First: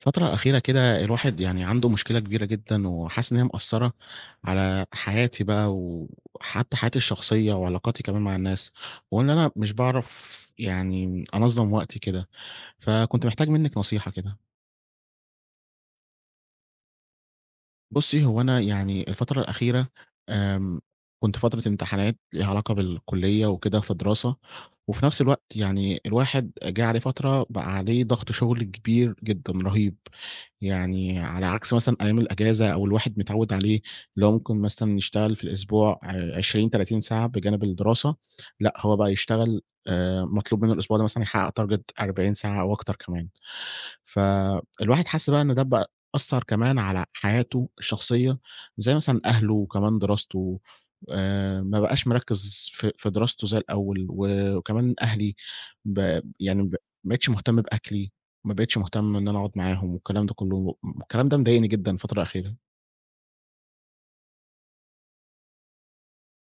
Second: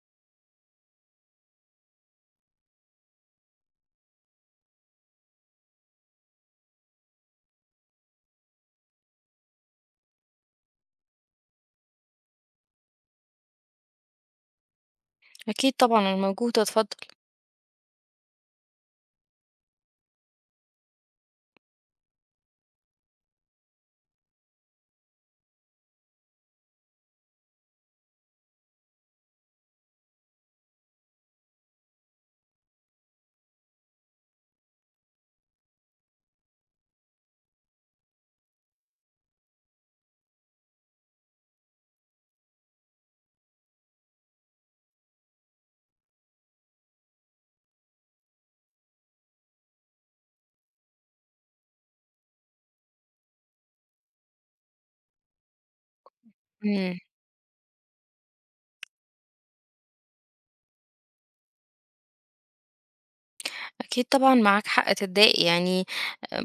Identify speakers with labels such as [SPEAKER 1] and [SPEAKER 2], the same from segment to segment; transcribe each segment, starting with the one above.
[SPEAKER 1] الفترة الأخيرة كده الواحد يعني عنده مشكلة كبيرة جدًا، وحاسس إن هي مأثّرة على حياتي بقى، وحتى حياتي الشخصية وعلاقاتي كمان مع الناس، وهو إن أنا مش باعرف يعني أنظّم وقتي كده، فكنت محتاج منِّك نصيحة كده.
[SPEAKER 2] أكيد طبعًا، أنا موجودة اتفضل.
[SPEAKER 1] بُصّي، هو أنا يعني الفترة الأخيرة آمم، كنت فترة امتحانات ليها علاقة بالكلية وكده في الدراسة، وفي نفس الوقت يعني الواحد جه عليه فترة بقى عليه ضغط شغل كبير جدًا، رهيب. يعني على عكس مثلًا أيام الأجازة أو الواحد متعوّد عليه، اللي هو ممكن مثلًا يشتغل في الأسبوع 20، 30 ساعة بجانب الدراسة، لأ هو بقى يشتغل مطلوب منه الأسبوع ده مثلًا يحقق target 40 ساعة أو أكتر كمان. فالواحد حَس بقى إن ده بقى أثّر كمان على حياته الشخصية، زي مثلًا أهله وكمان دراسته، ما بقاش مركّز في دراسته زي الأول، و وكمان أهلي ب يعني ب
[SPEAKER 2] إمم.
[SPEAKER 1] ما بقيتش مهتم بأكلي، ما بقيتش مهتم إن أنا أقعد معاهم والكلام ده كُلّه، الكلام ده مضايقني جدًا الفترة الأخيرة.
[SPEAKER 2] أكيد طبعًا معاك حق تتضايق، يعني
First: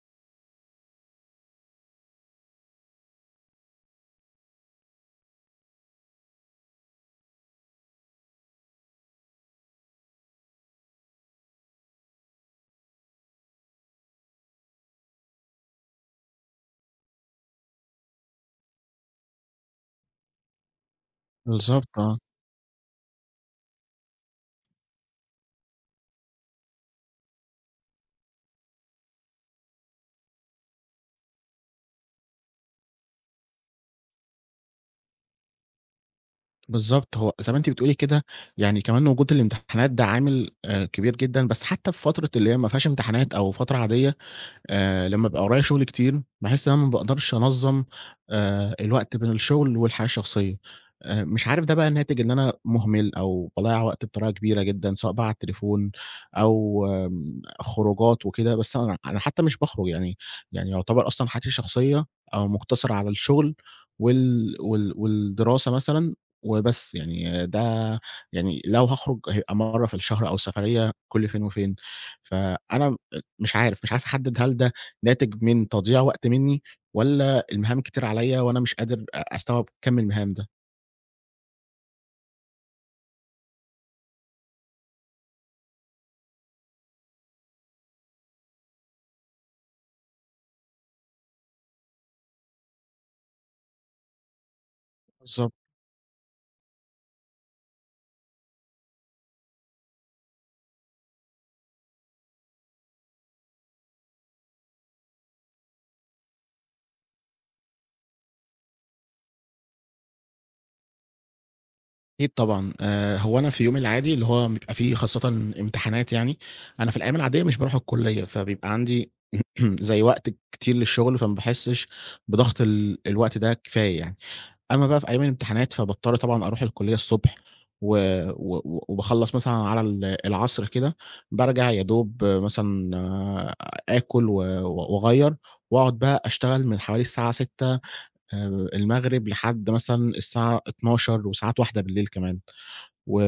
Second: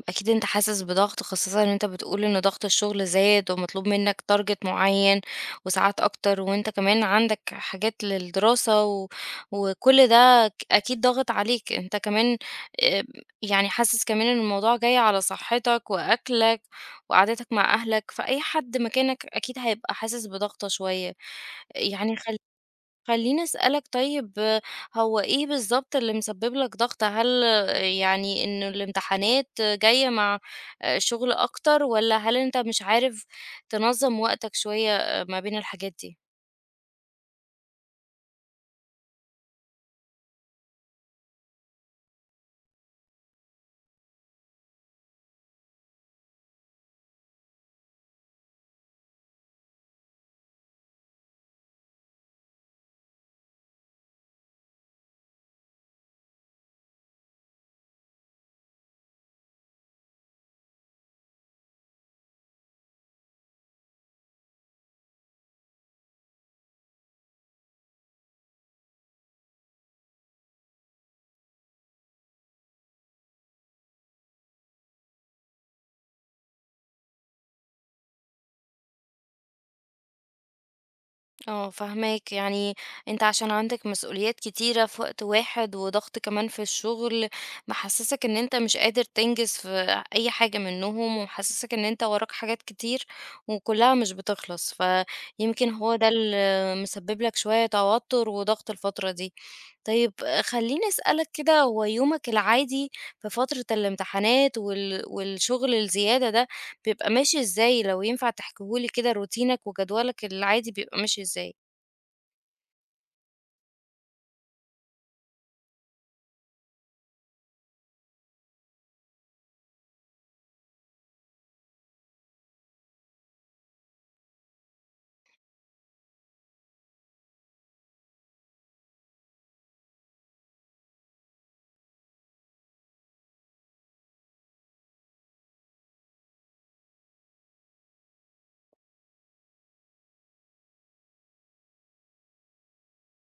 [SPEAKER 2] أكيد أنت حاسس بضغط، خاصةً إن أنت بتقول إن ضغط الشغل زاد ومطلوب منك target معين وساعات أكتر، وأنت كمان عندك حاجات للدراسة وكل ده أكيد ضاغط عليك. أنت كمان آمم، يعني حاسس كمان إن الموضوع جاي على صحتك وأكلك وقعدتك مع أهلك، فأي حد مكانك أكيد هيبقى حاسس بضغطة شوية.
[SPEAKER 1] بالضبط
[SPEAKER 2] يعني
[SPEAKER 1] آه.
[SPEAKER 2] خلّيني أسألك طيب، هو إيه بالضبط اللي مسبب لك ضغط؟ هل، يعني إن الامتحانات جاية مع شغل أكتر، والّا هل أنت مش عارف تنظّم وقتك شوية، ما بين الحاجات دي؟
[SPEAKER 1] بالضبط، هو زي ما أنتِ بتقولي كده، يعني كمان وجود الامتحانات ده عامل كبير جدًا، بس حتى في فترة اللي هي ما فيهاش امتحانات أو فترة عادية لمّا بيبقى ورايا شغل كتير، باحس إن أنا ما باقدرش أنظّم الوقت بين الشغل والحياة الشخصية. مش عارف ده بقى ناتج إن أنا مهمل أو باضيّع وقت بطريقة كبيرة جدًا، سواء بقى على التليفون أو خروجات وكده، بس أنا حتى مش باخرج يعني، يعني يعتبر أصلًا حياتي الشخصية أو مقتصرة على الشغل والدراسة مثلًا وبس، يعني آه، ده يعني لو هاخرج هيبقى مرّة في الشهر أو سفرية كل فين وفين. فأنا مش عارف، مش عارف أحدد هل ده ناتج من تضييع وقت منّي، والّا المهام كتير عليَّ وأنا مش قادر أستوعب كَم المهام ده.
[SPEAKER 2] آه، فاهماك، يعني أنت عشان عندك مسؤوليات كتيرة في وقت واحد، وضغط كمان في الشغل، محسسك إن أنت مش قادر تنجز في أي حاجة منهم، ومحسسك إن أنت وراك حاجات كتير وكلها مش بتخلص،
[SPEAKER 1] بالضبط.
[SPEAKER 2] فيمكن هو ده اللي مسبب لك شوية توتر وضغط الفترة دي. طيب، خلّيني أسألك كده، هو يومك العادي في فترة الامتحانات والشغل الزيادة ده بيبقى ماشي إزاي؟ لو ينفع تحكيه لي كده، روتينك وجدولك العادي بيبقى ماشي إزاي؟
[SPEAKER 1] أكيد طبعًا، هو أنا في يومي العادي اللي هو بيبقى فيه خاصةً امتحانات يعني، أنا في الأيام العادية مش باروح الكلية، فبيبقى عندي زي وقت كتير للشغل، فما باحسش بضغط الوقت ده كفاية يعني. أما بقى في أيام الامتحانات، فباضطر طبعًا أروح الكلية الصبح و و و وباخلّص مثلًا على العصر كده، بارجع يا دوب مثلًا آكل و و- وأغيّر وأقعد بقى أشتغل من حوالي الساعة 18:00 المغرب لحد مثلًا الساعة 00:00 وساعات 01:00 كمان. و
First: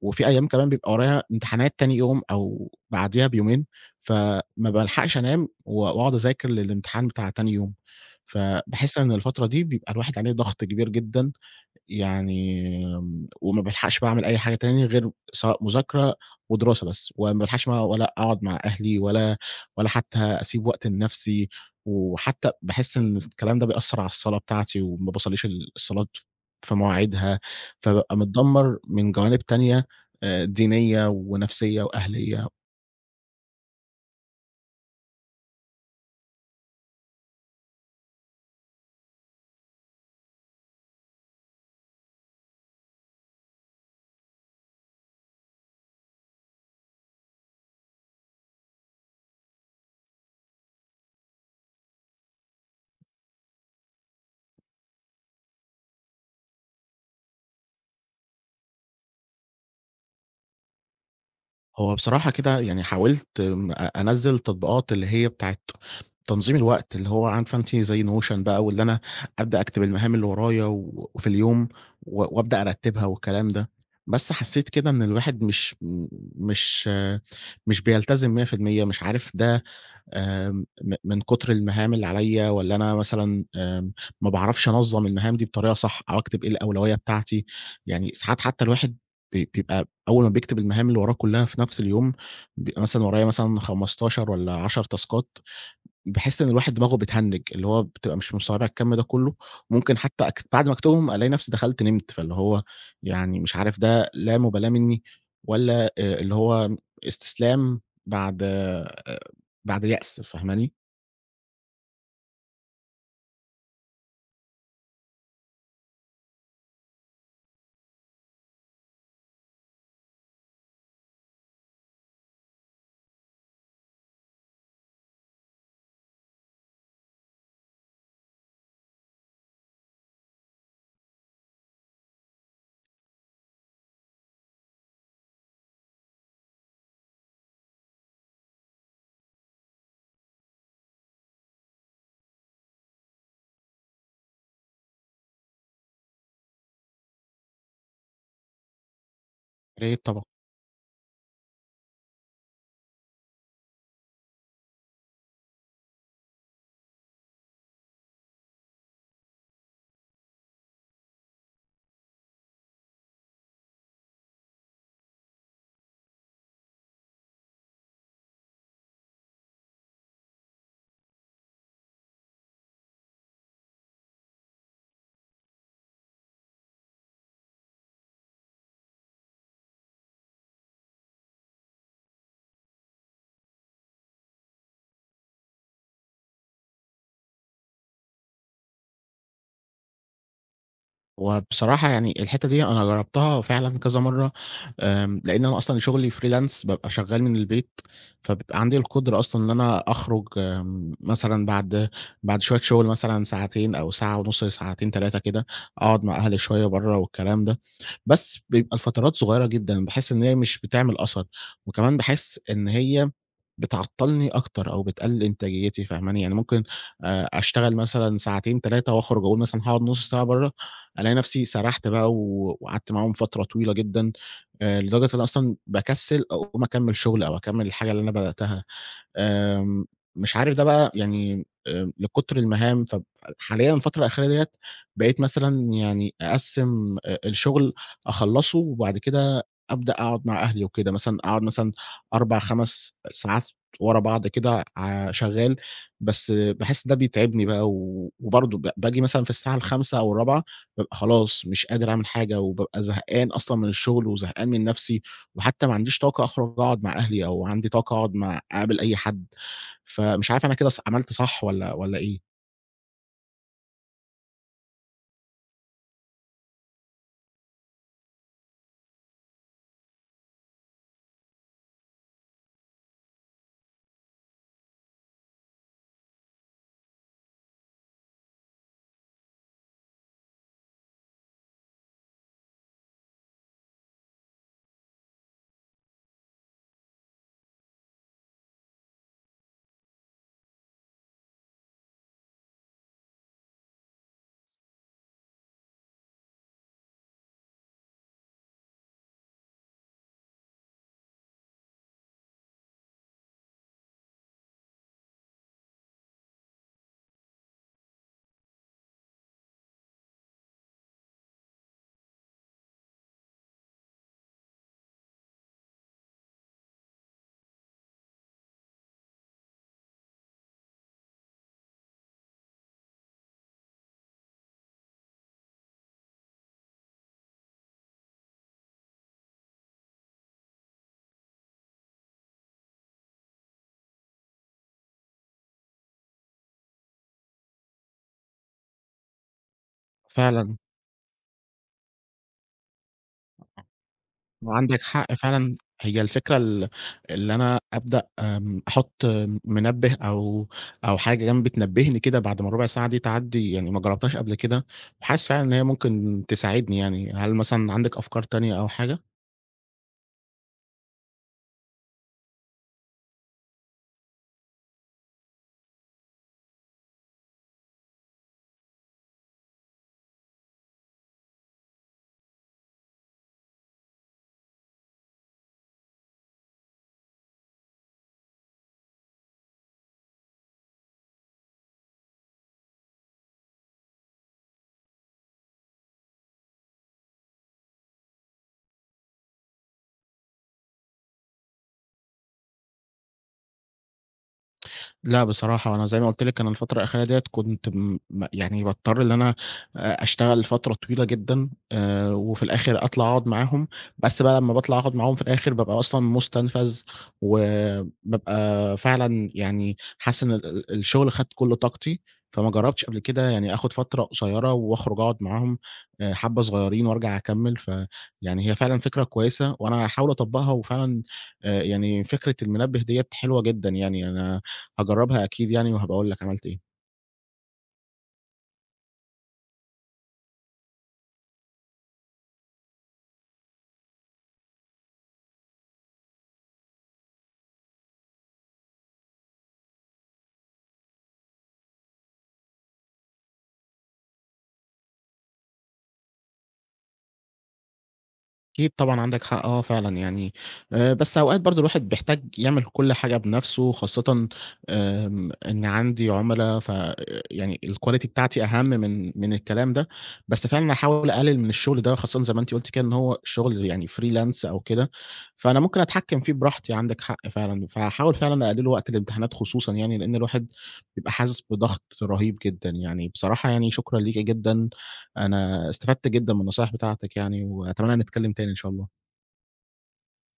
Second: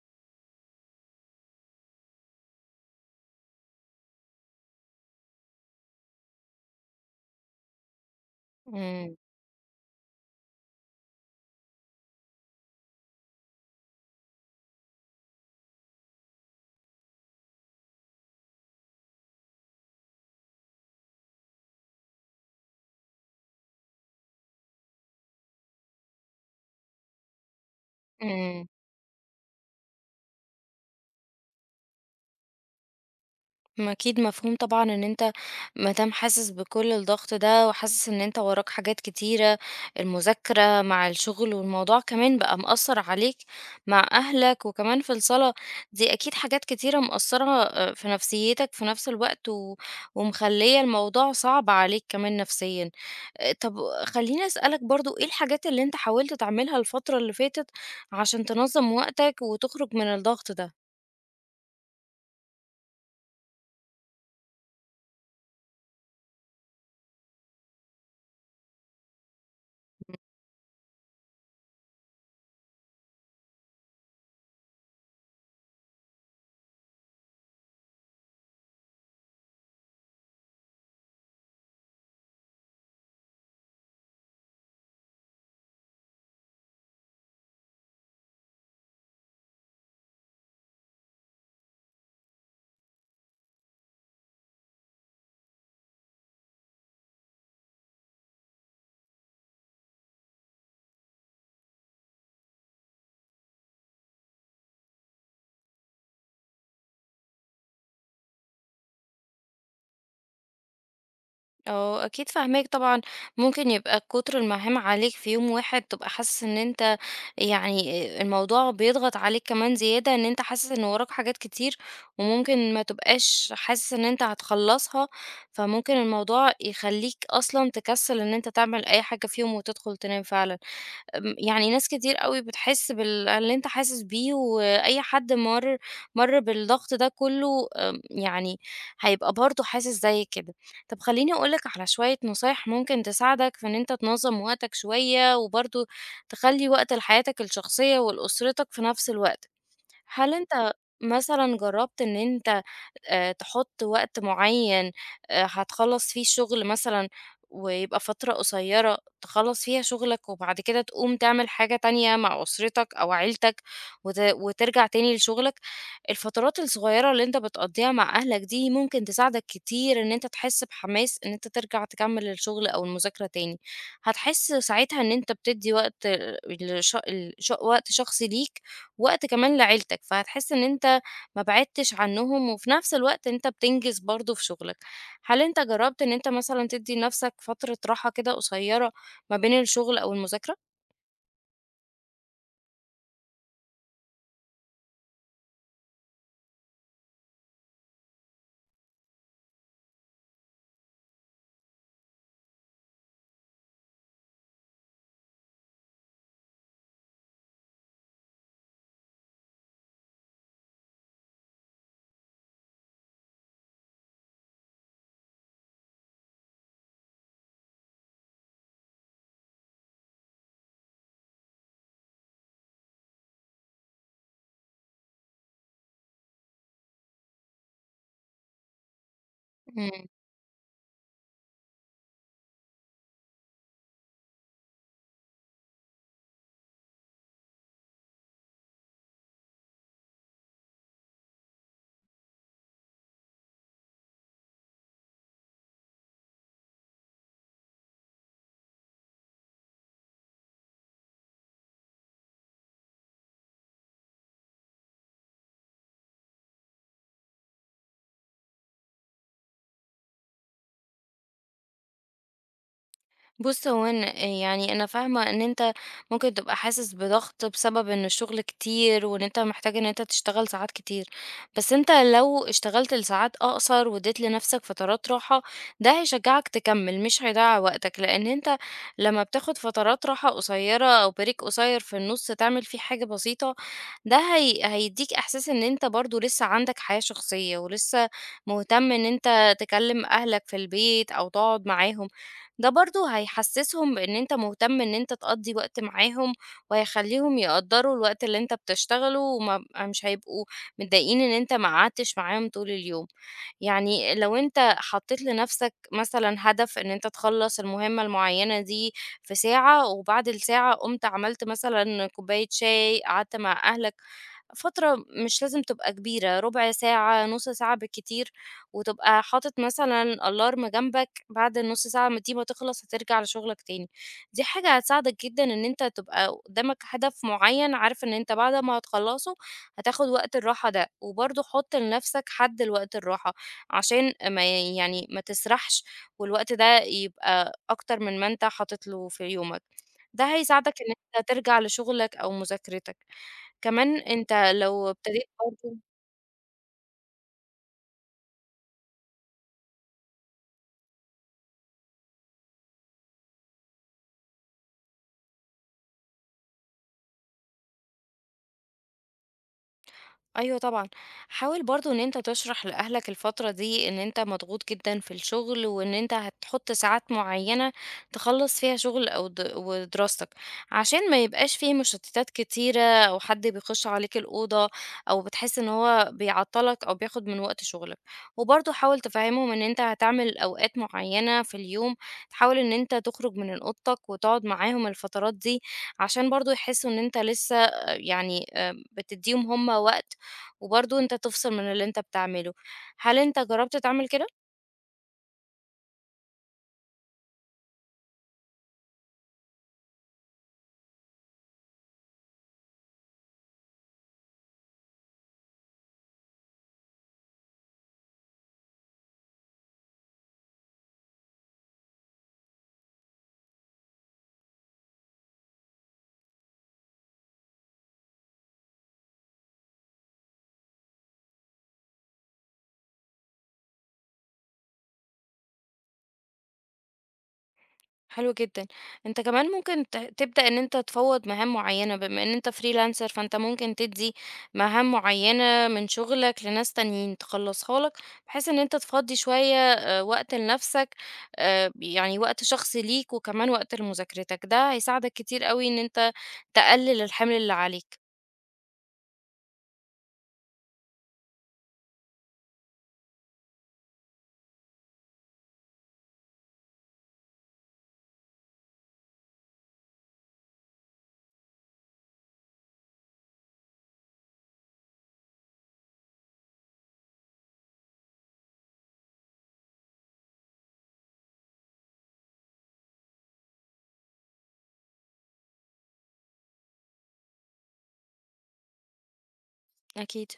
[SPEAKER 1] وفي أيام كمان بيبقى ورايا امتحانات تاني يوم أو بعديها بيومين، فما بالحقش أنام و وأقعد أذاكر للامتحان بتاع تاني يوم. فباحس إن
[SPEAKER 2] إمم،
[SPEAKER 1] الفترة دي بيبقى الواحد عليه ضغط كبير جدًا يعني وما بالحقش باعمل أي حاجة تاني غير سواء مذاكرة ودراسة بس، وما بالحقش ما ولا أقعد مع أهلي ولا حتى أسيب وقت لنفسي، وحتى باحس إن الكلام ده بيأثّر على الصلاة بتاعتي وما باصلّيش الصلاة في مواعيدها، فبابقى
[SPEAKER 2] إمم.
[SPEAKER 1] متدمّر من جوانب تانية دينية ونفسية وأهلية.
[SPEAKER 2] ما أكيد مفهوم طبعًا إن أنت ما دام حاسس بكل الضغط ده، وحاسس إن أنت وراك حاجات كتيرة، المذاكرة مع الشغل، والموضوع كمان بقى مأثّر عليك مع أهلك، وكمان في الصلاة، دي أكيد حاجات كتيرة مأثّرة في نفسيتك في نفس الوقت، ومخلية الموضوع صعب عليك كمان نفسيًا. طب خلّيني أسألك برضه، إيه الحاجات اللي أنت حاولت تعملها الفترة اللي فاتت عشان تنظّم وقتك وتخرج من الضغط ده؟
[SPEAKER 1] هو بصراحة كده يعني حاولت م أ أنزّل تطبيقات اللي هي بتاعة تنظيم الوقت، اللي هو عارفة أنتِ زي notion بقى واللي أنا أبدأ أكتب المهام اللي ورايا و وفي اليوم و وأبدأ أرتّبها والكلام ده، بس حسّيت كده إن الواحد مش آه، مش بيلتزم 100%. مش عارف ده آمم، م من كتر المهام اللي عليَّ والّا أنا مثلًا ما باعرفش أنظّم المهام دي بطريقة صح أو أكتب إيه الأولوية بتاعتي، يعني ساعات حتى الواحد بيبقى أول ما بيكتب المهام اللي وراه كلها في نفس اليوم، بيبقى مثلًا ورايا مثلًا 15 والّا 10 تاسكات، باحس إن الواحد دماغه بتهنِّج، اللي هو بتبقى مش مستوعبة الكَم ده كلّه، ممكن حتى بعد ما أكتبهم ألاقي نفسي دخلت نمت، فاللي هو يعني مش عارف ده لا مبالاة منّي والّا اللي هو استسلام بعد بعد يأس، فاهماني؟
[SPEAKER 2] اه، اكيد فاهماك طبعا. ممكن يبقى كتر المهام عليك في يوم واحد تبقى حاسس ان انت، يعني الموضوع بيضغط عليك كمان زيادة، ان انت حاسس ان وراك حاجات كتير وممكن ما تبقاش حاسس ان انت هتخلصها. فممكن الموضوع يخليك اصلا تكسل ان انت تعمل اي حاجة فيهم وتدخل تنام فعلا. يعني ناس كتير أوي بتحس باللي أنت حاسس بيه، وأي حد مَر بالضغط ده كُلّه، يعني هيبقى برضه حاسس زي كده. طب، خلّيني أقول لك على شوية نصايح ممكن تساعدك في إن أنت تنظّم وقتك شوية، وبرضه تخلّي وقت لحياتك الشخصية ولأسرتك في نفس الوقت.
[SPEAKER 1] يا ريت طبعًا.
[SPEAKER 2] هل أنت مثلًا جرّبت إن، تحُط وقت معيّن، هتخلّص فيه الشغل مثلًا، ويبقى فترة قصيّرة تخلّص فيها شغلك، وبعد كده تقوم تعمل حاجة تانية مع أسرتك أو عيلتك، وترجع تاني لشغلك. الفترات الصغيّرة اللي أنت بتقضّيها مع أهلك دي ممكن تساعدك كتير، إن أنت تحس بحماس إن أنت ترجع تكمّل الشغل أو المذاكرة تاني. هتحس ساعتها إن أنت بتدّي وقت، لش لش وقت شخصي ليك، وقت كمان لعيلتك، فهتحس إن انت ما بعدتش عنهم، وفي نفس الوقت أنت بتنجز برضه في شغلك. هل أنت جرّبت إن أنت مثلًا تدّي لنفسك فترة راحة كده قصيّرة ما بين الشغل أو المذاكرة؟
[SPEAKER 1] وبصراحة يعني الحتّة دي أنا جرّبتها فعلًا كذا مرّة، لإن أنا أصلًا شغلي freelance بابقى شغّال من البيت، فبيبقى عندي القدرة أصلًا إن أنا أخرج مثلًا بعد شوية شغل مثلًا ساعتين أو ساعة ونُص لساعتين 3 كده، أقعد مع أهلي شوية برّه والكلام ده، بس بيبقى لفترات صغيّرة جدًا، باحس إن هي مش بتعمل أثر، وكمان باحس إن هي بتعطّلني أكتر أو بتقلّل إنتاجيتي فاهماني، يعني ممكن أشتغل مثلًا ساعتين 3 وأخرج أقول مثلًا هاقعد نُص ساعة برّه، ألاقي نفسي سرحت بقى و وقعدت معاهم فترة طويلة جدًا، لدرجة إن أنا أصلًا باكسّل أقوم أكمّل شغل أو أكمّل الحاجة اللي أنا بدأتها. آمم،
[SPEAKER 2] إمم.
[SPEAKER 1] مش عارف ده بقى يعني لكتر المهام. طب حاليًا الفترة الأخيرة ديّة بقيت مثلًا يعني أقسّم الشغل أخلّصه وبعد كده أبدأ أقعد مع أهلي وكده، مثلًا أقعد مثلًا 4، 5 ساعات ورا بعض كده ع شغّال، بس باحس ده بيتعبني بقى و وبرضه باجي مثلًا في الساعة ال17:00 أو ال16:00 بابقى خلاص مش قادر أعمل حاجة، وبابقى زهقان أصلًا من الشغل وزهقان من نَفْسي. وحتى ما عنديش طاقة أخرج أقعد مع أهلي أو عندي طاقة أقعد مع أقابل أي حد، فمش عارف أنا كده عملت صح والّا إيه؟
[SPEAKER 2] بُص، هو أنا يعني أنا فاهمة إن أنت ممكن تبقى حاسس بضغط بسبب إن الشغل كتير، وإن أنت محتاج إن أنت تشتغل ساعات كتير، بس أنت لو اشتغلت لساعات أقصر واديت لنفسك فترات راحة، ده هيشجعك تكمل، مش هيضيّع وقتك، لإن أنت لمّا بتاخد فترات راحة قصيرة أو break قصير في النُص تعمل فيه حاجة بسيطة، ده هيدّيك إحساس إن أنت برضه لسه عندك حياة شخصية، ولسه مهتم إن أنت تكلّم أهلك في البيت أو تقعد معاهم. ده برضه هيحسّسهم بإن أنت مهتم إن أنت تقضّي وقت معاهم، وهيخلّيهم يقدّروا الوقت اللي أنت بتشتغله، وما ب مش هيبقوا متضايقين إن أنت ما قعدتش معاهم طول اليوم. يعني لو أنت حطّيت لنَفْسك مثلًا هدف إن أنت تخلّص المهمة المعيّنة دي في ساعة، وبعد الساعة قُمت عملت مثلًا كوباية شاي، قعدت مع أهلك فترة مش لازم تبقى كبيرة، ربع ساعة، نُص ساعة بالكتير، وتبقى حاطط مثلًا ألارم جنبك بعد النُص ساعة ما دي ما تخلص هترجع لشغلك تاني. دي حاجة هتساعدك جدًا، إن أنت تبقى قدامك هدف معيّن عارف إن أنت بعد ما هتخلّصه هتاخد وقت الراحة ده، وبرضه حُط لنفسك حد لوقت الراحة، عشان ما، يعني ما تسرحش والوقت ده يبقى أكتر من ما أنت حاطط له في يومك. ده
[SPEAKER 1] فعلًا،
[SPEAKER 2] هيساعدك إن أنت ترجع لشغلك أو مذاكرتك. كمان أنت
[SPEAKER 1] وعندك
[SPEAKER 2] لو
[SPEAKER 1] حق
[SPEAKER 2] ابتديت
[SPEAKER 1] فعلًا،
[SPEAKER 2] برضه.
[SPEAKER 1] هي الفكرة اللي أنا أبدأ أحُط منبه أو حاجة جنبي تنبهني كده بعد ما الربع ساعة دي تعدّي، يعني ما جربتهاش قبل كده، وحاسس فعلًا إن هي ممكن تساعدني يعني، هل مثلًا عندِك أفكار تانية أو حاجة؟
[SPEAKER 2] أيوه، طبعًا، حاول برضه إن أنت تشرح لأهلك الفترة دي إن أنت مضغوط جدًا في الشغل، وإن أنت هتحط ساعات معيّنة تخلّص فيها شغل أو ودراستك، عشان ما يبقاش في مشتتات كتيرة أو حد بيخش عليك الأوضة، أو بتحس إن هو بيعطّلك أو بياخد من وقت شغلك. وبرضه حاول تفهّمهم إن أنت هتعمل أوقات معيّنة في اليوم، تحاول إن أنت تخرج من أوضتك وتقعد معاهم الفترات دي، عشان برضه يحسوا إن أنت لسه، يعني بتدّيهم هُم وقت، وبرضه أنت تفصل من اللي أنت بتعمله. هل أنت جرّبت تعمل كده؟
[SPEAKER 1] لأ بصراحة، أنا زي ما قُلت لِك أنا الفترة الأخيرة ديّة كنت م م يعني باضطر إن أنا أشتغل فترة طويلة جدًا وفي الآخر أطلع أقعد معاهم، بس بقى لمّا باطلع أقعد معاهم في الآخر بابقى أصلًا مُستنفذ، وبابقى فعلًا يعني حاسس إن ال ال الشغل خَد كل طاقتي، فما جرّبتش قبل كده يعني آخُد فترة قصيّرة وأخرج أقعد معاهم حبّة صغيّرين وأرجع أكمّل، فيعني هي فعلًا فكرة كويسة وأنا هاحاول أطبّقها وفعلًا يعني فكرة المنبه ديّة حلوة جدًا يعني أنا هاجرّبها أكيد يعني وهابقى أقول لك عملت إيه.
[SPEAKER 2] حلو جدًا. أنت كمان ممكن تبدأ إن أنت تفوّض مهام معيّنة، بما إن أنت freelancer فأنت ممكن تدّي مهام معيّنة من شغلك لناس تانيين تخلّصها لك، بحيث إن أنت تفضّي شوية وقت لنفسك، يعني وقت شخصي ليك وكمان وقت لمذاكرتك. ده هيساعدك كتير أوي إن أنت تقلل الحمل اللي عليك.
[SPEAKER 1] أكيد طبعًا عندك حق فعلًا يعني بس أوقات برضه الواحد بيحتاج يعمل كل حاجة بنَفْسه خاصةً إن عندي عُملا ف يعني الquality بتاعتي أهم من الكلام ده، بس فعلًا هاحاول أقلل من الشغل ده خاصةً زي ما أنتِ قُلتِ كده إن هو شغل يعني freelance أو كده، فأنا ممكن أتحكّم فيه براحتي عندك حق فعلًا، فهاحاول فعلًا أقلله وقت الامتحانات خصوصًا يعني لإن الواحد بيبقى حاسس بضغط رهيب جدًا يعني، بصراحة يعني شكرًا ليكِ جدًا أنا استفدت جدًا من النصايح بتاعتك يعني، وأتمنى نتكلم تاني إن شاء الله.
[SPEAKER 2] أكيد.